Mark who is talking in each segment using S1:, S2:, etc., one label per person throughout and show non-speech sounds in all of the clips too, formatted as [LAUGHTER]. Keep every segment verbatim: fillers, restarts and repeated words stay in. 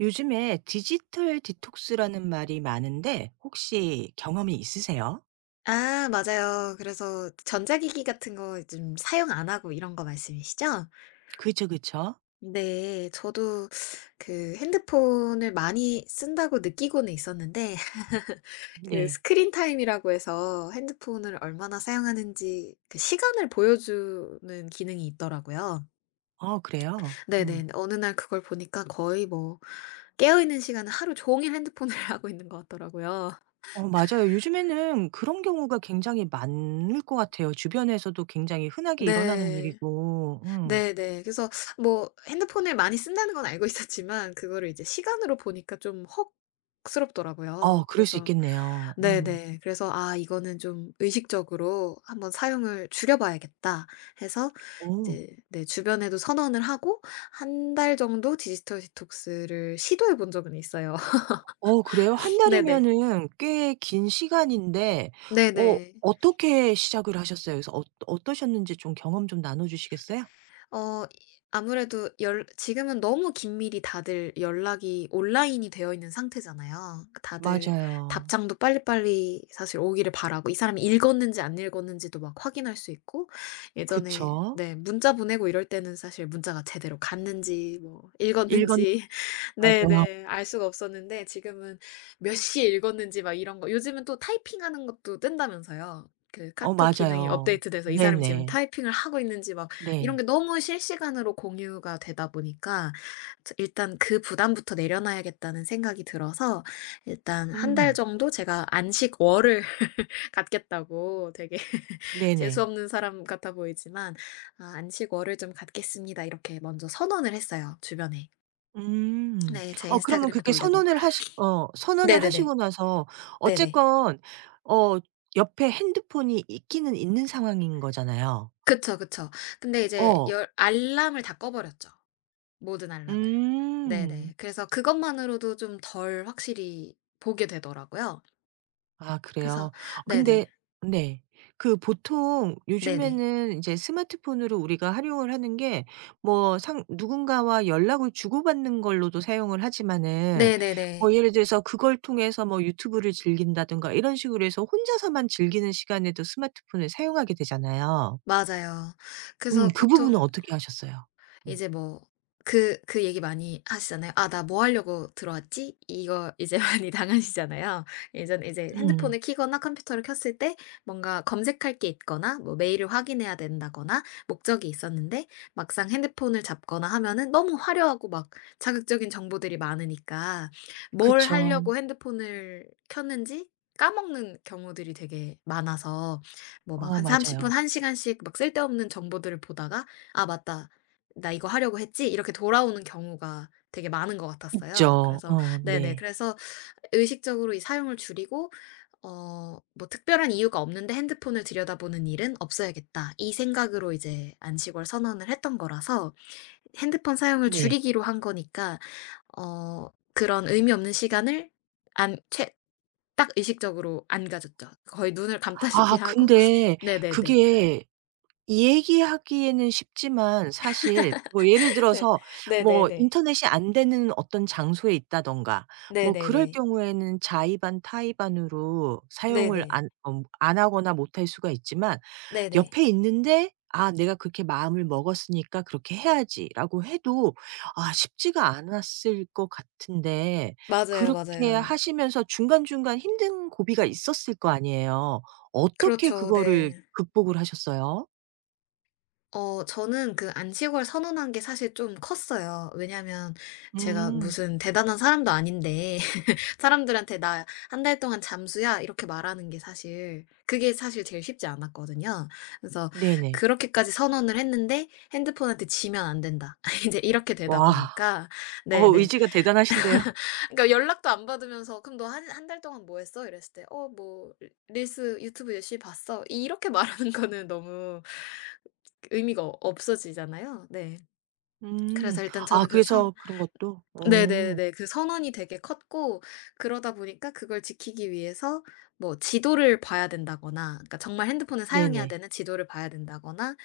S1: 요즘에 디지털 디톡스라는 말이 많은데 혹시 경험이 있으세요?
S2: 아 맞아요. 그래서 전자기기 같은 거 좀 사용 안 하고 이런 거 말씀이시죠?
S1: 그쵸, 그쵸.
S2: 네. 저도 그 핸드폰을 많이 쓴다고 느끼고는 있었는데 [LAUGHS] 그
S1: 네.
S2: 스크린 타임이라고 해서 핸드폰을 얼마나 사용하는지 그 시간을 보여주는 기능이 있더라고요.
S1: 아 그래요? 음.
S2: 네네. 어느 날 그걸 보니까 거의 뭐 깨어 있는 시간은 하루 종일 핸드폰을 [LAUGHS] 하고 있는 것 같더라고요.
S1: 어 맞아요. 요즘에는 그런 경우가 굉장히 많을 것 같아요. 주변에서도 굉장히 흔하게 일어나는
S2: 네.
S1: 일이고. 음.
S2: 네네. 그래서 뭐 핸드폰을 많이 쓴다는 건 알고 [LAUGHS] 있었지만 그거를 이제 시간으로 보니까 좀 헉스럽더라고요.
S1: 어 그럴 수
S2: 그래서
S1: 있겠네요. 음.
S2: 네네. 그래서 '아 이거는 좀 의식적으로 한번 사용을 줄여 봐야겠다.' 해서
S1: 어.
S2: 이제 네 주변에도 선언을 하고 한 달 정도 디지털 디톡스를 시도해 본 적은 있어요. [LAUGHS]
S1: 어 그래요? 한
S2: 네네.
S1: 달이면은 꽤 긴 시간인데 어
S2: 네네.
S1: 어떻게 시작을 하셨어요? 그래서 어 어떠셨는지 좀 경험 좀 나눠 주시겠어요?
S2: 어 이 아무래도 연 지금은 너무 긴밀히 다들 연락이 온라인이 되어 있는 상태잖아요. 그 다들
S1: 맞아요.
S2: 답장도 빨리빨리 사실 오기를 바라고 이 사람이 읽었는지 안 읽었는지도 막 확인할 수 있고 예전에
S1: 그쵸.
S2: 네 문자 보내고 이럴 때는 사실 문자가 제대로 갔는지 뭐
S1: 읽었
S2: 읽었는지 [LAUGHS]
S1: 맞아요.
S2: 네네 알 수가 없었는데 지금은 몇 시에 읽었는지 막 이런 거 요즘은 또 타이핑하는 것도 뜬다면서요. 그
S1: 어
S2: 카톡 기능이
S1: 맞아요.
S2: 업데이트돼서 이 사람이 지금
S1: 네네.
S2: 타이핑을 하고 있는지 막 이런 게
S1: 네.
S2: 너무 실시간으로 공유가 되다 보니까 저 일단 '그 부담부터 내려놔야겠다.'는 생각이 들어서 일단 한 달
S1: 음.
S2: 정도 제가 안식월을 [LAUGHS] 갖겠다고 되게 [LAUGHS] 재수
S1: 네네.
S2: 없는 사람 같아 보이지만 "아 안식월을 좀 갖겠습니다." 이렇게 먼저 선언을 했어요, 주변에.
S1: 음.
S2: 네 제
S1: 어 그러면
S2: 인스타그램에도
S1: 그렇게
S2: 올리고.
S1: 선언을 하시 어 선언을
S2: 네네네.
S1: 하시고 나서
S2: 네네.
S1: 어쨌건 어 옆에 핸드폰이 있기는 있는 상황인 거잖아요.
S2: 그쵸, 그쵸. 근데 이제
S1: 어.
S2: 열 알람을 다 꺼 버렸죠. 모든 알람을.
S1: 음.
S2: 네네. 그래서 그것만으로도 좀 덜 확실히 보게 되더라고요.
S1: 아
S2: 그래서
S1: 그래요? 어,
S2: 네네.
S1: 근데 네. 그 보통
S2: 네네.
S1: 요즘에는 이제 스마트폰으로 우리가 활용을 하는 게 뭐 상 누군가와 연락을 주고받는 걸로도 사용을 하지만은 뭐
S2: 네네네.
S1: 예를 들어서 그걸 통해서 뭐 유튜브를 즐긴다든가 이런 식으로 해서 혼자서만 즐기는 시간에도 스마트폰을 사용하게 되잖아요.
S2: 맞아요.
S1: 음,
S2: 그래서
S1: 그 부분은
S2: 보통
S1: 어떻게 하셨어요? 음.
S2: 이제 뭐 그 그 얘기 많이 하시잖아요. "아 나 뭐 하려고 들어왔지?" 이거 이제 [LAUGHS] 많이 당하시잖아요. 예전에 이제
S1: 음.
S2: 핸드폰을 키거나 컴퓨터를 켰을 때 뭔가 검색할 게 있거나 뭐 메일을 확인해야 된다거나 목적이 있었는데 막상 핸드폰을 잡거나 하면은 너무 화려하고 막 자극적인 정보들이 많으니까 뭘
S1: 그쵸.
S2: 하려고 핸드폰을 켰는지 까먹는 경우들이 되게 많아서 뭐 막
S1: 어
S2: 한 30 분,
S1: 맞아요.
S2: 한 시간씩 막 쓸데없는 정보들을 보다가 '아 맞다. "나 이거 하려고 했지?" 이렇게 돌아오는 경우가 되게 많은 것 같았어요.
S1: 있죠.
S2: 그래서
S1: 어
S2: 네네
S1: 네.
S2: 그래서 의식적으로 이 사용을 줄이고 어 뭐 '특별한 이유가 없는데 핸드폰을 들여다보는 일은 없어야겠다.' 이 생각으로 이제 안식월 선언을 했던 거라서 핸드폰 사용을
S1: 네.
S2: 줄이기로 한 거니까 어 그런 의미 없는 시간을 안 최 딱 의식적으로 안 가졌죠. 거의 눈을 감다시피
S1: 아
S2: 하고
S1: 근데
S2: [LAUGHS] 네네네.
S1: 그게 얘기하기에는 쉽지만 사실 뭐 예를
S2: 네.
S1: 들어서 뭐
S2: 네네네.
S1: 인터넷이 안 되는 어떤 장소에 있다든가 뭐 그럴
S2: 네네네.
S1: 경우에는 자의반 타의반으로 사용을
S2: 네네.
S1: 안 어 안 하거나 못할 수가 있지만
S2: 네네. 네네.
S1: 옆에 있는데 '아 내가 그렇게 마음을 먹었으니까 그렇게 해야지.'라고 해도 아 쉽지가 않았을 것 같은데
S2: 맞아요,
S1: 그렇게
S2: 맞아요.
S1: 하시면서 중간중간 힘든 고비가 있었을 거 아니에요. 어떻게
S2: 그렇죠.
S1: 그거를
S2: 네.
S1: 극복을 하셨어요?
S2: 어 저는 그 안식월 선언한 게 사실 좀 컸어요. 왜냐면 제가
S1: 음.
S2: 무슨 대단한 사람도 아닌데 [LAUGHS] 사람들한테 "나 한 달 동안 잠수야." 이렇게 말하는 게 사실 그게 사실 제일 쉽지 않았거든요. 그래서
S1: 네네.
S2: 그렇게까지 선언을 했는데 "핸드폰한테 지면 안 된다." [LAUGHS] 이제 이렇게 되다
S1: 와.
S2: 보니까
S1: 어
S2: 네네.
S1: 의지가 대단하신데요.
S2: 그러니까 연락도 안 받으면서 "그럼 너 한 한 달 동안 뭐 했어?" 이랬을 때 "어 뭐 리 릴스 유튜브 열심히 봤어." 이렇게 [LAUGHS] 말하는 거는 너무 의미가 없어지잖아요. 네.
S1: 음.
S2: 그래서 일단
S1: 아
S2: 저는 그선
S1: 그래서 그런 것도? 어.
S2: 네네네. 그 선언이 되게 컸고 그러다 보니까 그걸 지키기 위해서 뭐 지도를 봐야 된다거나 그러니까 정말 핸드폰을 사용해야
S1: 네네.
S2: 되는 지도를 봐야 된다거나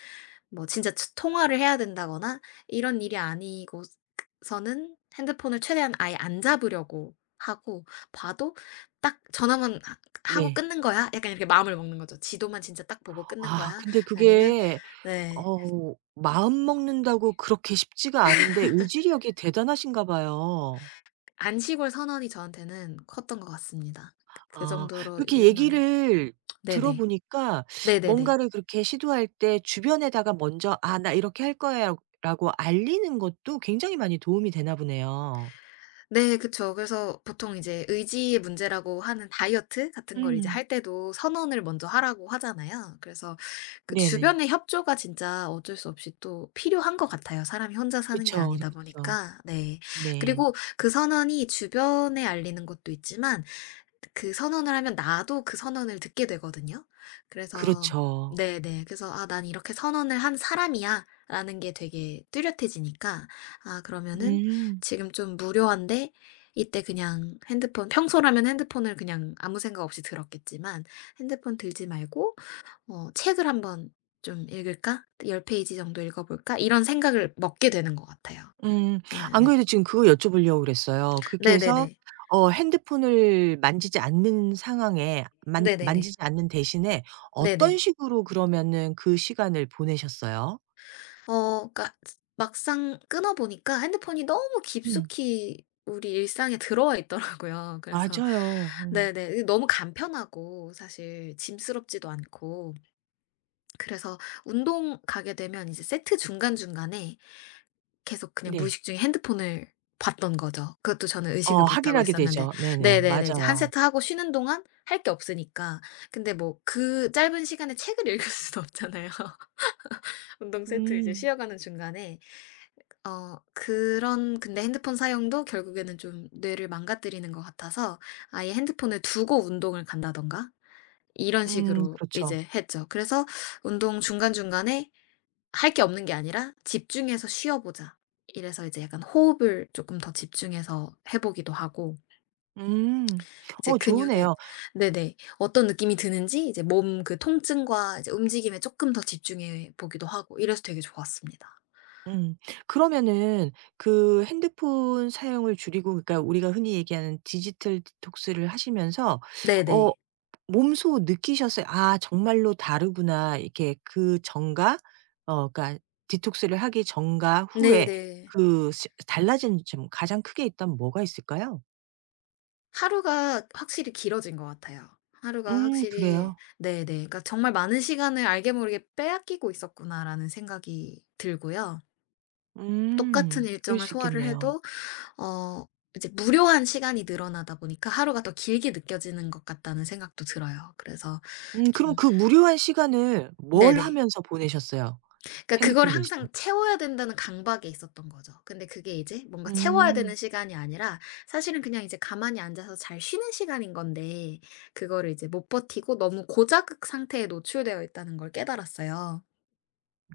S2: 뭐 진짜 치- 통화를 해야 된다거나 이런 일이 아니고서는 핸드폰을 최대한 아예 안 잡으려고 하고 봐도 딱 전화만 하- 하고
S1: 네.
S2: 끊는 거야? 약간 이렇게 마음을 먹는 거죠. 지도만 진짜 딱 보고 끊는
S1: 아
S2: 거야?
S1: 근데
S2: 아니면
S1: 그게
S2: 네.
S1: 어 마음 먹는다고 그렇게 쉽지가 않은데 의지력이 대단하신가 봐요.
S2: 안식월 선언이 저한테는 컸던 것 같습니다. 그 그
S1: 아
S2: 정도로
S1: 그렇게
S2: 유난
S1: 얘기를
S2: 네네.
S1: 들어보니까
S2: 네네네.
S1: 뭔가를 그렇게 시도할 때 주변에다가 먼저 "아 나 이렇게 할 거야." 라고 알리는 것도 굉장히 많이 도움이 되나 보네요.
S2: 네 그쵸. 그래서 보통 이제 의지의 문제라고 하는 다이어트 같은 걸 이제
S1: 음.
S2: 할 때도 선언을 먼저 하라고 하잖아요. 그래서 그
S1: 네네.
S2: 주변의 협조가 진짜 어쩔 수 없이 또 필요한 것 같아요, 사람이 혼자 사는 게
S1: 그쵸,
S2: 아니다
S1: 그쵸.
S2: 보니까. 네.
S1: 네.
S2: 그리고 그 선언이 주변에 알리는 것도 있지만 그 선언을 하면 나도 그 선언을 듣게 되거든요. 그래서
S1: 그렇죠.
S2: 네네. 그래서 '아 난 이렇게 선언을 한 사람이야.'라는 게 되게 뚜렷해지니까 아 그러면은
S1: 음.
S2: 지금 좀 무료한데 이때 그냥 핸드폰 평소라면 핸드폰을 그냥 아무 생각 없이 들었겠지만 '핸드폰 들지 말고 어 책을 한번 좀 읽을까? 10 페이지 정도 읽어 볼까?' 이런 생각을 먹게 되는 것 같아요.
S1: 음. 안
S2: 예네.
S1: 그래도 지금 그거 여쭤보려고 그랬어요. 그렇게 해서
S2: 네네네.
S1: 어 핸드폰을 만지지 않는 상황에 만
S2: 네네네.
S1: 만지지 않는 대신에
S2: 네네.
S1: 어떤 식으로 그러면은 그 시간을 보내셨어요?
S2: 어 그러니까 막상 끊어 보니까 핸드폰이 너무
S1: 음.
S2: 깊숙이 우리 일상에 들어와 있더라고요. [LAUGHS] 그래서
S1: 맞아요. 어.
S2: 네네. 너무 간편하고 사실 짐스럽지도 않고 그래서 운동 가게 되면 이제 세트 중간중간에 계속 그냥
S1: 네.
S2: 무의식 중에 핸드폰을 봤던 거죠. 그것도 저는 의식을
S1: 어
S2: 못 하고
S1: 확인하게
S2: 있었는데
S1: 되죠. 네네.
S2: 네네네. 이제 한
S1: 맞아요.
S2: 세트 하고 쉬는 동안 할 게 없으니까. 근데 뭐 그 짧은 시간에 책을 읽을 수는 없잖아요. [LAUGHS] 운동 세트 이제
S1: 음.
S2: 쉬어가는 중간에. 어 그런 근데 핸드폰 사용도 결국에는 좀 뇌를 망가뜨리는 것 같아서 아예 핸드폰을 두고 운동을 간다든가 이런
S1: 음.
S2: 식으로
S1: 그렇죠.
S2: 이제 했죠. 그래서 운동 중간중간에 할 게 없는 게 아니라 '집중해서 쉬어 보자.' 이래서 이제 약간 호흡을 조금 더 집중해서 해 보기도 하고
S1: 음.
S2: 이제
S1: 어
S2: 근육이
S1: 좋으네요.
S2: 네네. 어떤 느낌이 드는지 이제 몸 그 통증과 이제 움직임에 조금 더 집중해 보기도 하고 이래서 되게 좋았습니다.
S1: 음. 그러면은 그 핸드폰 사용을 줄이고 그러니까 우리가 흔히 얘기하는 디지털 디톡스를 하시면서 어
S2: 네네.
S1: 몸소 느끼셨어요? '아 정말로 다르구나.' 이렇게 그 전과 어 그러니까 디톡스를 하기 전과 후에
S2: 네네.
S1: 그 시 달라진 점 가장 크게 있다면 뭐가 있을까요?
S2: 하루가 확실히 길어진 것 같아요. 하루가
S1: 음,
S2: 확실히
S1: 그래요?
S2: 네네. 그러니까 정말 '많은 시간을 알게 모르게 빼앗기고 있었구나.'라는 생각이 들고요. 똑같은
S1: 음. 그럴
S2: 일정을
S1: 수
S2: 소화를
S1: 있겠네요.
S2: 해도 어 이제 무료한 시간이 늘어나다 보니까 하루가 더 길게 느껴지는 것 같다는 생각도 들어요. 그래서
S1: 음, 그럼
S2: 좀
S1: 그 무료한 시간을 뭘
S2: 네네.
S1: 하면서 보내셨어요?
S2: 그러니까 그걸
S1: 핸드폰 대신에?
S2: 항상 채워야 된다는 강박에 있었던 거죠. 근데 그게 이제 뭔가 채워야
S1: 음.
S2: 되는 시간이 아니라 사실은 그냥 이제 가만히 앉아서 잘 쉬는 시간인 건데 그거를 이제 못 버티고 너무 고자극 상태에 노출되어 있다는 걸 깨달았어요.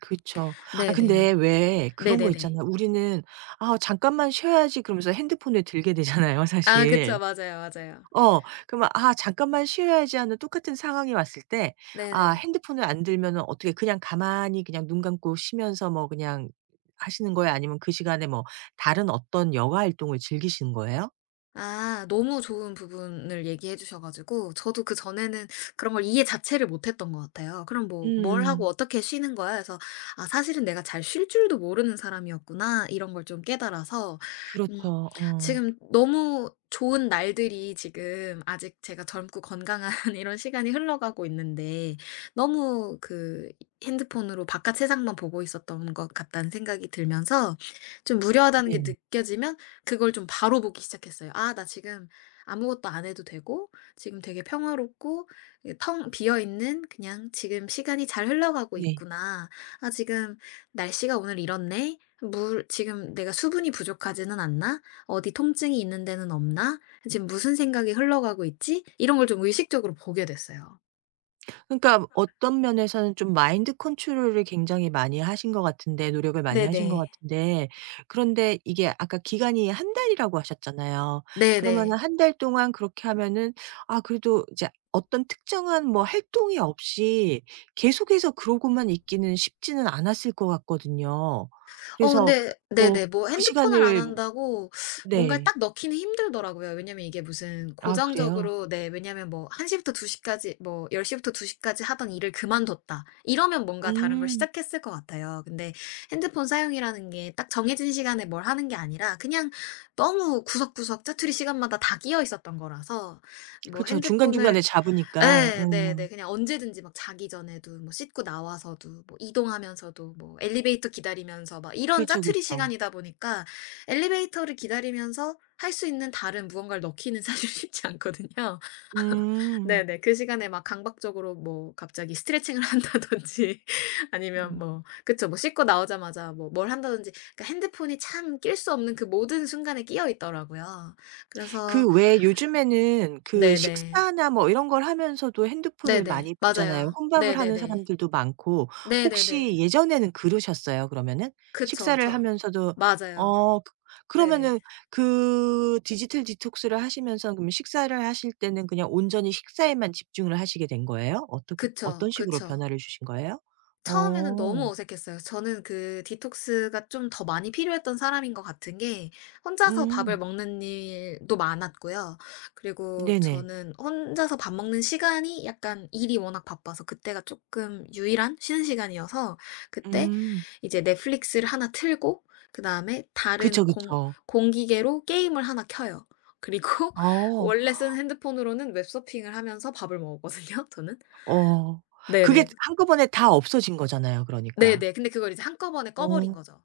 S1: 그쵸. 아 근데
S2: 네네.
S1: 왜 그런 거
S2: 네네네.
S1: 있잖아요. 우리는 '아 잠깐만 쉬어야지.' 그러면서 핸드폰을 들게 되잖아요
S2: 아 그쵸.
S1: 사실.
S2: 맞아요, 맞아요.
S1: 어. 그러면 '아 잠깐만 쉬어야지.' 하는 똑같은 상황이 왔을 때 아
S2: 네네.
S1: 핸드폰을 안 들면은 어떻게 그냥 가만히 그냥 눈 감고 쉬면서 뭐 그냥 하시는 거예요? 아니면 그 시간에 뭐 다른 어떤 여가 활동을 즐기시는 거예요?
S2: 아 너무 좋은 부분을 얘기해 주셔 가지고 저도 그전에는 그런 걸 이해 자체를 못 했던 것 같아요. 그럼 뭐 "뭘 하고
S1: 음음.
S2: 어떻게 쉬는 거야?" 그래서 '아 사실은 내가 잘 쉴 줄도 모르는 사람이었구나.' 이런 걸 좀 깨달아서 음
S1: 그렇죠. 어.
S2: 지금 너무 좋은 날들이 지금 아직 제가 젊고 건강한 [LAUGHS] 이런 시간이 흘러가고 있는데 너무 그 핸드폰으로 바깥 세상만 보고 있었던 것 같다는 생각이 들면서 좀 무료하다는 게
S1: 네네.
S2: 느껴지면 그걸 좀 바로 보기 시작했어요. '아 나 지금 아무것도 안 해도 되고 지금 되게 평화롭고 이 텅 비어 있는 그냥 지금 시간이 잘 흘러가고
S1: 네.
S2: 있구나. 아 지금 날씨가 오늘 이렇네. 물 지금 내가 수분이 부족하지는 않나? 어디 통증이 있는 데는 없나? 지금 무슨 생각이 흘러가고 있지?' 이런 걸 좀 의식적으로 보게 됐어요.
S1: 그러니까 어떤 면에서는 좀 마인드 컨트롤을 굉장히 많이 하신 것 같은데 노력을 많이 하신 것
S2: 네네.
S1: 같은데 그런데 이게 아까 기간이 한 달이라고 하셨잖아요. 그러면은
S2: 네네.
S1: 한 달 동안 그렇게 하면은 아 그래도 이제 어떤 특정한 뭐 활동이 없이 계속해서 그러고만 있기는 쉽지는 않았을 것 같거든요.
S2: 어
S1: 그래서
S2: 근데
S1: 뭐
S2: 네네. 뭐
S1: 그
S2: 핸드폰을 안
S1: 시간을
S2: 한다고 뭔가를
S1: 네.
S2: 딱 넣기는 힘들더라고요. 왜냐면 이게 무슨
S1: 아 그래요?
S2: 고정적으로 네 왜냐면 뭐 1 시부터 2 시까지 뭐 10 시부터 2 시까지 하던 일을 그만뒀다 이러면 뭔가 다른 걸
S1: 음.
S2: 시작했을 것 같아요. 근데 핸드폰 사용이라는 게 딱 정해진 시간에 뭘 하는 게 아니라 그냥 너무 구석구석 짜투리 시간마다 다 끼어 있었던 거라서 뭐
S1: 그쵸.
S2: 핸드폰을
S1: 중간중간에 잡으니까.
S2: 예.
S1: 음.
S2: 네네. 그냥 언제든지 막 자기 전에도 뭐 씻고 나와서도 뭐 이동하면서도 뭐 엘리베이터 기다리면서 막 이런
S1: 그쵸,
S2: 짜투리
S1: 그쵸.
S2: 시간이다 보니까 엘리베이터를 기다리면서 할 수 있는 다른 무언가를 넣기는 [LAUGHS] 사실 쉽지 않거든요. [LAUGHS]
S1: 음.
S2: 네네. 그 시간에 막 강박적으로 뭐 갑자기 스트레칭을 한다든지 [LAUGHS] 아니면
S1: 음.
S2: 뭐 그쵸. 뭐 씻고 나오자마자 뭐 뭘 한다든지 그러니까 핸드폰이 참 낄 수 없는 그 모든 순간에 끼어 있더라고요. 그래서
S1: 그 왜 요즘에는 그
S2: 네네.
S1: 식사나 뭐 이런 걸 하면서도 핸드폰을
S2: 네네.
S1: 많이 보잖아요.
S2: 맞아요.
S1: 혼밥을 하는
S2: 네네네.
S1: 사람들도 많고
S2: 네네네.
S1: 혹시 예전에는 그러셨어요 그러면은?
S2: 그쵸.
S1: 식사를
S2: 저
S1: 하면서도
S2: 맞아요.
S1: 어 그
S2: 네네.
S1: 그러면은 그 디지털 디톡스를 하시면서 그럼 식사를 하실 때는 그냥 온전히 식사에만 집중을 하시게 된 거예요? 어떻게
S2: 그쵸,
S1: 어떤 식으로
S2: 그쵸.
S1: 변화를 주신 거예요?
S2: 처음에는 너무
S1: 어.
S2: 어색했어요. 저는 그 디톡스가 좀 더 많이 필요했던 사람인 것 같은 게 혼자서 밥을
S1: 음.
S2: 먹는 일도 많았고요. 그리고
S1: 네네.
S2: 저는 혼자서 밥 먹는 시간이 약간 일이 워낙 바빠서 그때가 조금 유일한 쉬는 시간이어서 그때
S1: 음.
S2: 이제 넷플릭스를 하나 틀고 그다음에 다른
S1: 그쵸,
S2: 공
S1: 그쵸.
S2: 공기계로 게임을 하나 켜요. 그리고 [LAUGHS]
S1: 어.
S2: 원래 쓴 핸드폰으로는 웹서핑을 하면서 밥을 먹었거든요, 저는.
S1: 어. 그게
S2: 네네.
S1: 한꺼번에 다 없어진 거잖아요 그러니까.
S2: 네네. 근데 그걸 이제 한꺼번에 꺼 버린
S1: 어.
S2: 거죠.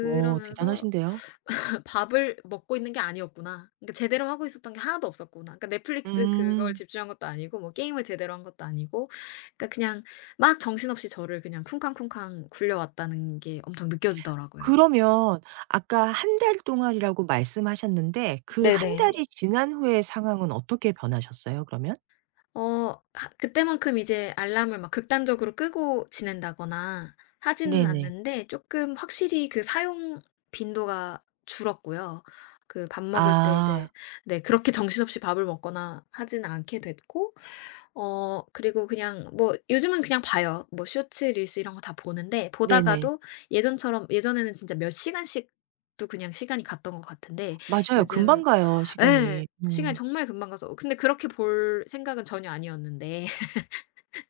S1: 어 대단하신데요.
S2: [LAUGHS] '밥을 먹고 있는 게 아니었구나. 그러니까 제대로 하고 있었던 게 하나도 없었구나.' 그러니까 넷플릭스 그걸
S1: 음.
S2: 집중한 것도 아니고 뭐 게임을 제대로 한 것도 아니고 그러니까 그냥 막 정신없이 저를 그냥 쿵쾅쿵쾅 굴려왔다는 게 엄청 느껴지더라고요.
S1: 그러면 아까 한 달 동안이라고 말씀하셨는데 그 한
S2: 네네.
S1: 달이 지난 후의 상황은 어떻게 변하셨어요 그러면?
S2: 어 하 그때만큼 이제 알람을 막 극단적으로 끄고 지낸다거나 하지는
S1: 네네.
S2: 않는데 조금 확실히 그 사용 빈도가 줄었고요. 그 밥 먹을 때
S1: 아
S2: 이제 네 그렇게 정신없이 밥을 먹거나 하지는 않게 됐고 어 그리고 그냥 뭐 요즘은 그냥 봐요. 뭐 쇼츠, 릴스 이런 거 다 보는데
S1: 네네.
S2: 보다가도 예전처럼 예전에는 진짜 몇 시간씩도 그냥 시간이 갔던 것 같은데
S1: 맞아요. 금방
S2: 요즘
S1: 가요
S2: 예.
S1: 시간이.
S2: 시간이
S1: 음.
S2: 정말 금방 가서 근데 그렇게 볼 생각은 전혀 아니었는데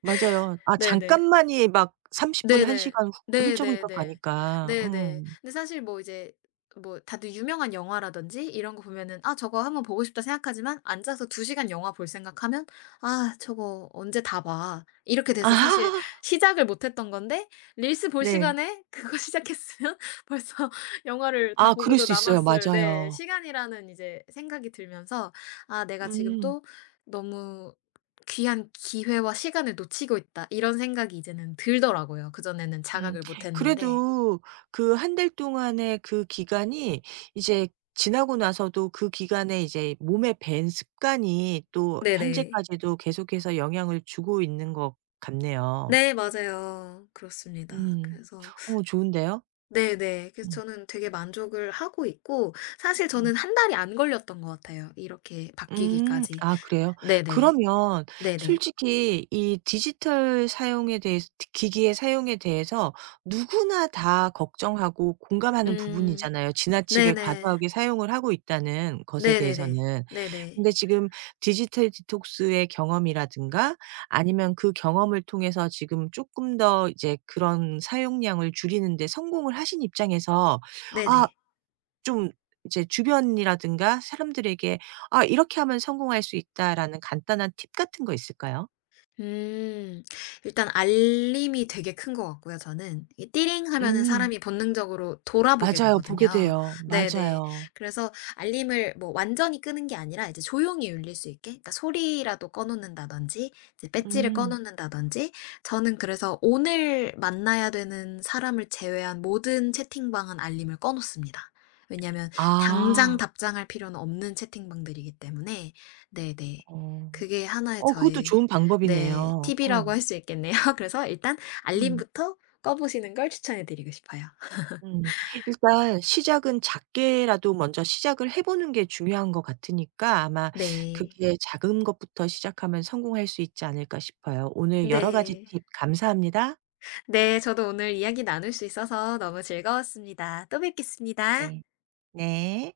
S1: 맞아요. 아
S2: 네네.
S1: 잠깐만이 막 삼십 분, 한
S2: 네네.
S1: 시간 훌 훌쩍훌쩍
S2: 네네네.
S1: 가니까.
S2: 네네.
S1: 음.
S2: 근데 사실 뭐 이제 뭐 다들 유명한 영화라든지 이런 거 보면은 '아 저거 한번 보고 싶다.' 생각하지만 앉아서 두 시간 영화 볼 생각하면 '아 저거 언제 다 봐.' 이렇게 돼서 사실
S1: 아
S2: 시작을 못 했던 건데 릴스 볼
S1: 네.
S2: 시간에 [LAUGHS] 그거 시작했으면 벌써 영화를 다
S1: 아 그럴
S2: 보고도
S1: 수 있어요.
S2: 남았을 네
S1: 맞아요.
S2: 시간이라는 이제 생각이 들면서 '아 내가 지금
S1: 음.
S2: 또 너무 '귀한 기회와 시간을 놓치고 있다.' 이런 생각이 이제는 들더라고요. 그전에는
S1: 음.
S2: 자각을 못 했는데.
S1: 그래도 그 한 달 동안의 그 기간이 이제 지나고 나서도 그 기간에 이제 몸에 밴 습관이 또
S2: 네네.
S1: 현재까지도 계속해서 영향을 주고 있는 것 같네요.
S2: 네 맞아요. 그렇습니다.
S1: 음.
S2: 그래서
S1: 어 좋은데요?
S2: 네네. 그래서
S1: 음.
S2: 저는 되게 만족을 하고 있고 사실 저는 한 달이 안 걸렸던 것 같아요, 이렇게
S1: 음.
S2: 바뀌기까지.
S1: 아 그래요?
S2: 네네.
S1: 그러면
S2: 네네.
S1: 솔직히 이 디지털 사용에 대해서 기 기기의 사용에 대해서 누구나 다 걱정하고 공감하는
S2: 음.
S1: 부분이잖아요, 지나치게
S2: 네네.
S1: 과도하게 사용을 하고 있다는 것에
S2: 네네네.
S1: 대해서는.
S2: 네네.
S1: 근데 지금 디지털 디톡스의 경험이라든가 아니면 그 경험을 통해서 지금 조금 더 이제 그런 사용량을 줄이는 데 성공을 하신 입장에서 아
S2: 네네.
S1: 좀 이제 주변이라든가 사람들에게 '아 이렇게 하면 성공할 수 있다.'라는 간단한 팁 같은 거 있을까요?
S2: 음. 일단 알림이 되게 큰 것 같고요 저는. 이 띠링 하면은
S1: 음.
S2: 사람이 본능적으로 돌아보게
S1: 맞아요. 보게
S2: 되거든요.
S1: 돼요.
S2: 네네.
S1: 맞아요.
S2: 그래서 알림을 뭐 완전히 끄는 게 아니라 이제 조용히 울릴 수 있게 그러니까 소리라도 꺼 놓는다든지 이제 배지를 꺼
S1: 음.
S2: 놓는다든지 저는 그래서 오늘 만나야 되는 사람을 제외한 모든 채팅방은 알림을 꺼 놓습니다. 왜냐면 당장
S1: 아.
S2: 답장할 필요는 없는 채팅방들이기 때문에 네네.
S1: 어.
S2: 그게 하나의
S1: 어 그것도
S2: 저의
S1: 좋은
S2: 네.
S1: 방법이네요. 어.
S2: 팁이라고 할 수 있겠네요. [LAUGHS] 그래서 일단
S1: 음.
S2: 알림부터 꺼 보시는 걸 추천해 드리고 싶어요. [LAUGHS]
S1: 음. 일단 시작은 작게라도 먼저 시작을 해 보는 게 중요한 것 같으니까 아마
S2: 네.
S1: 그게 작은 것부터 시작하면 성공할 수 있지 않을까 싶어요. 오늘 여러 가지
S2: 네.
S1: 팁 감사합니다.
S2: 네. 저도 오늘 이야기 나눌 수 있어서 너무 즐거웠습니다. 또
S1: 네.
S2: 뵙겠습니다.
S1: 네.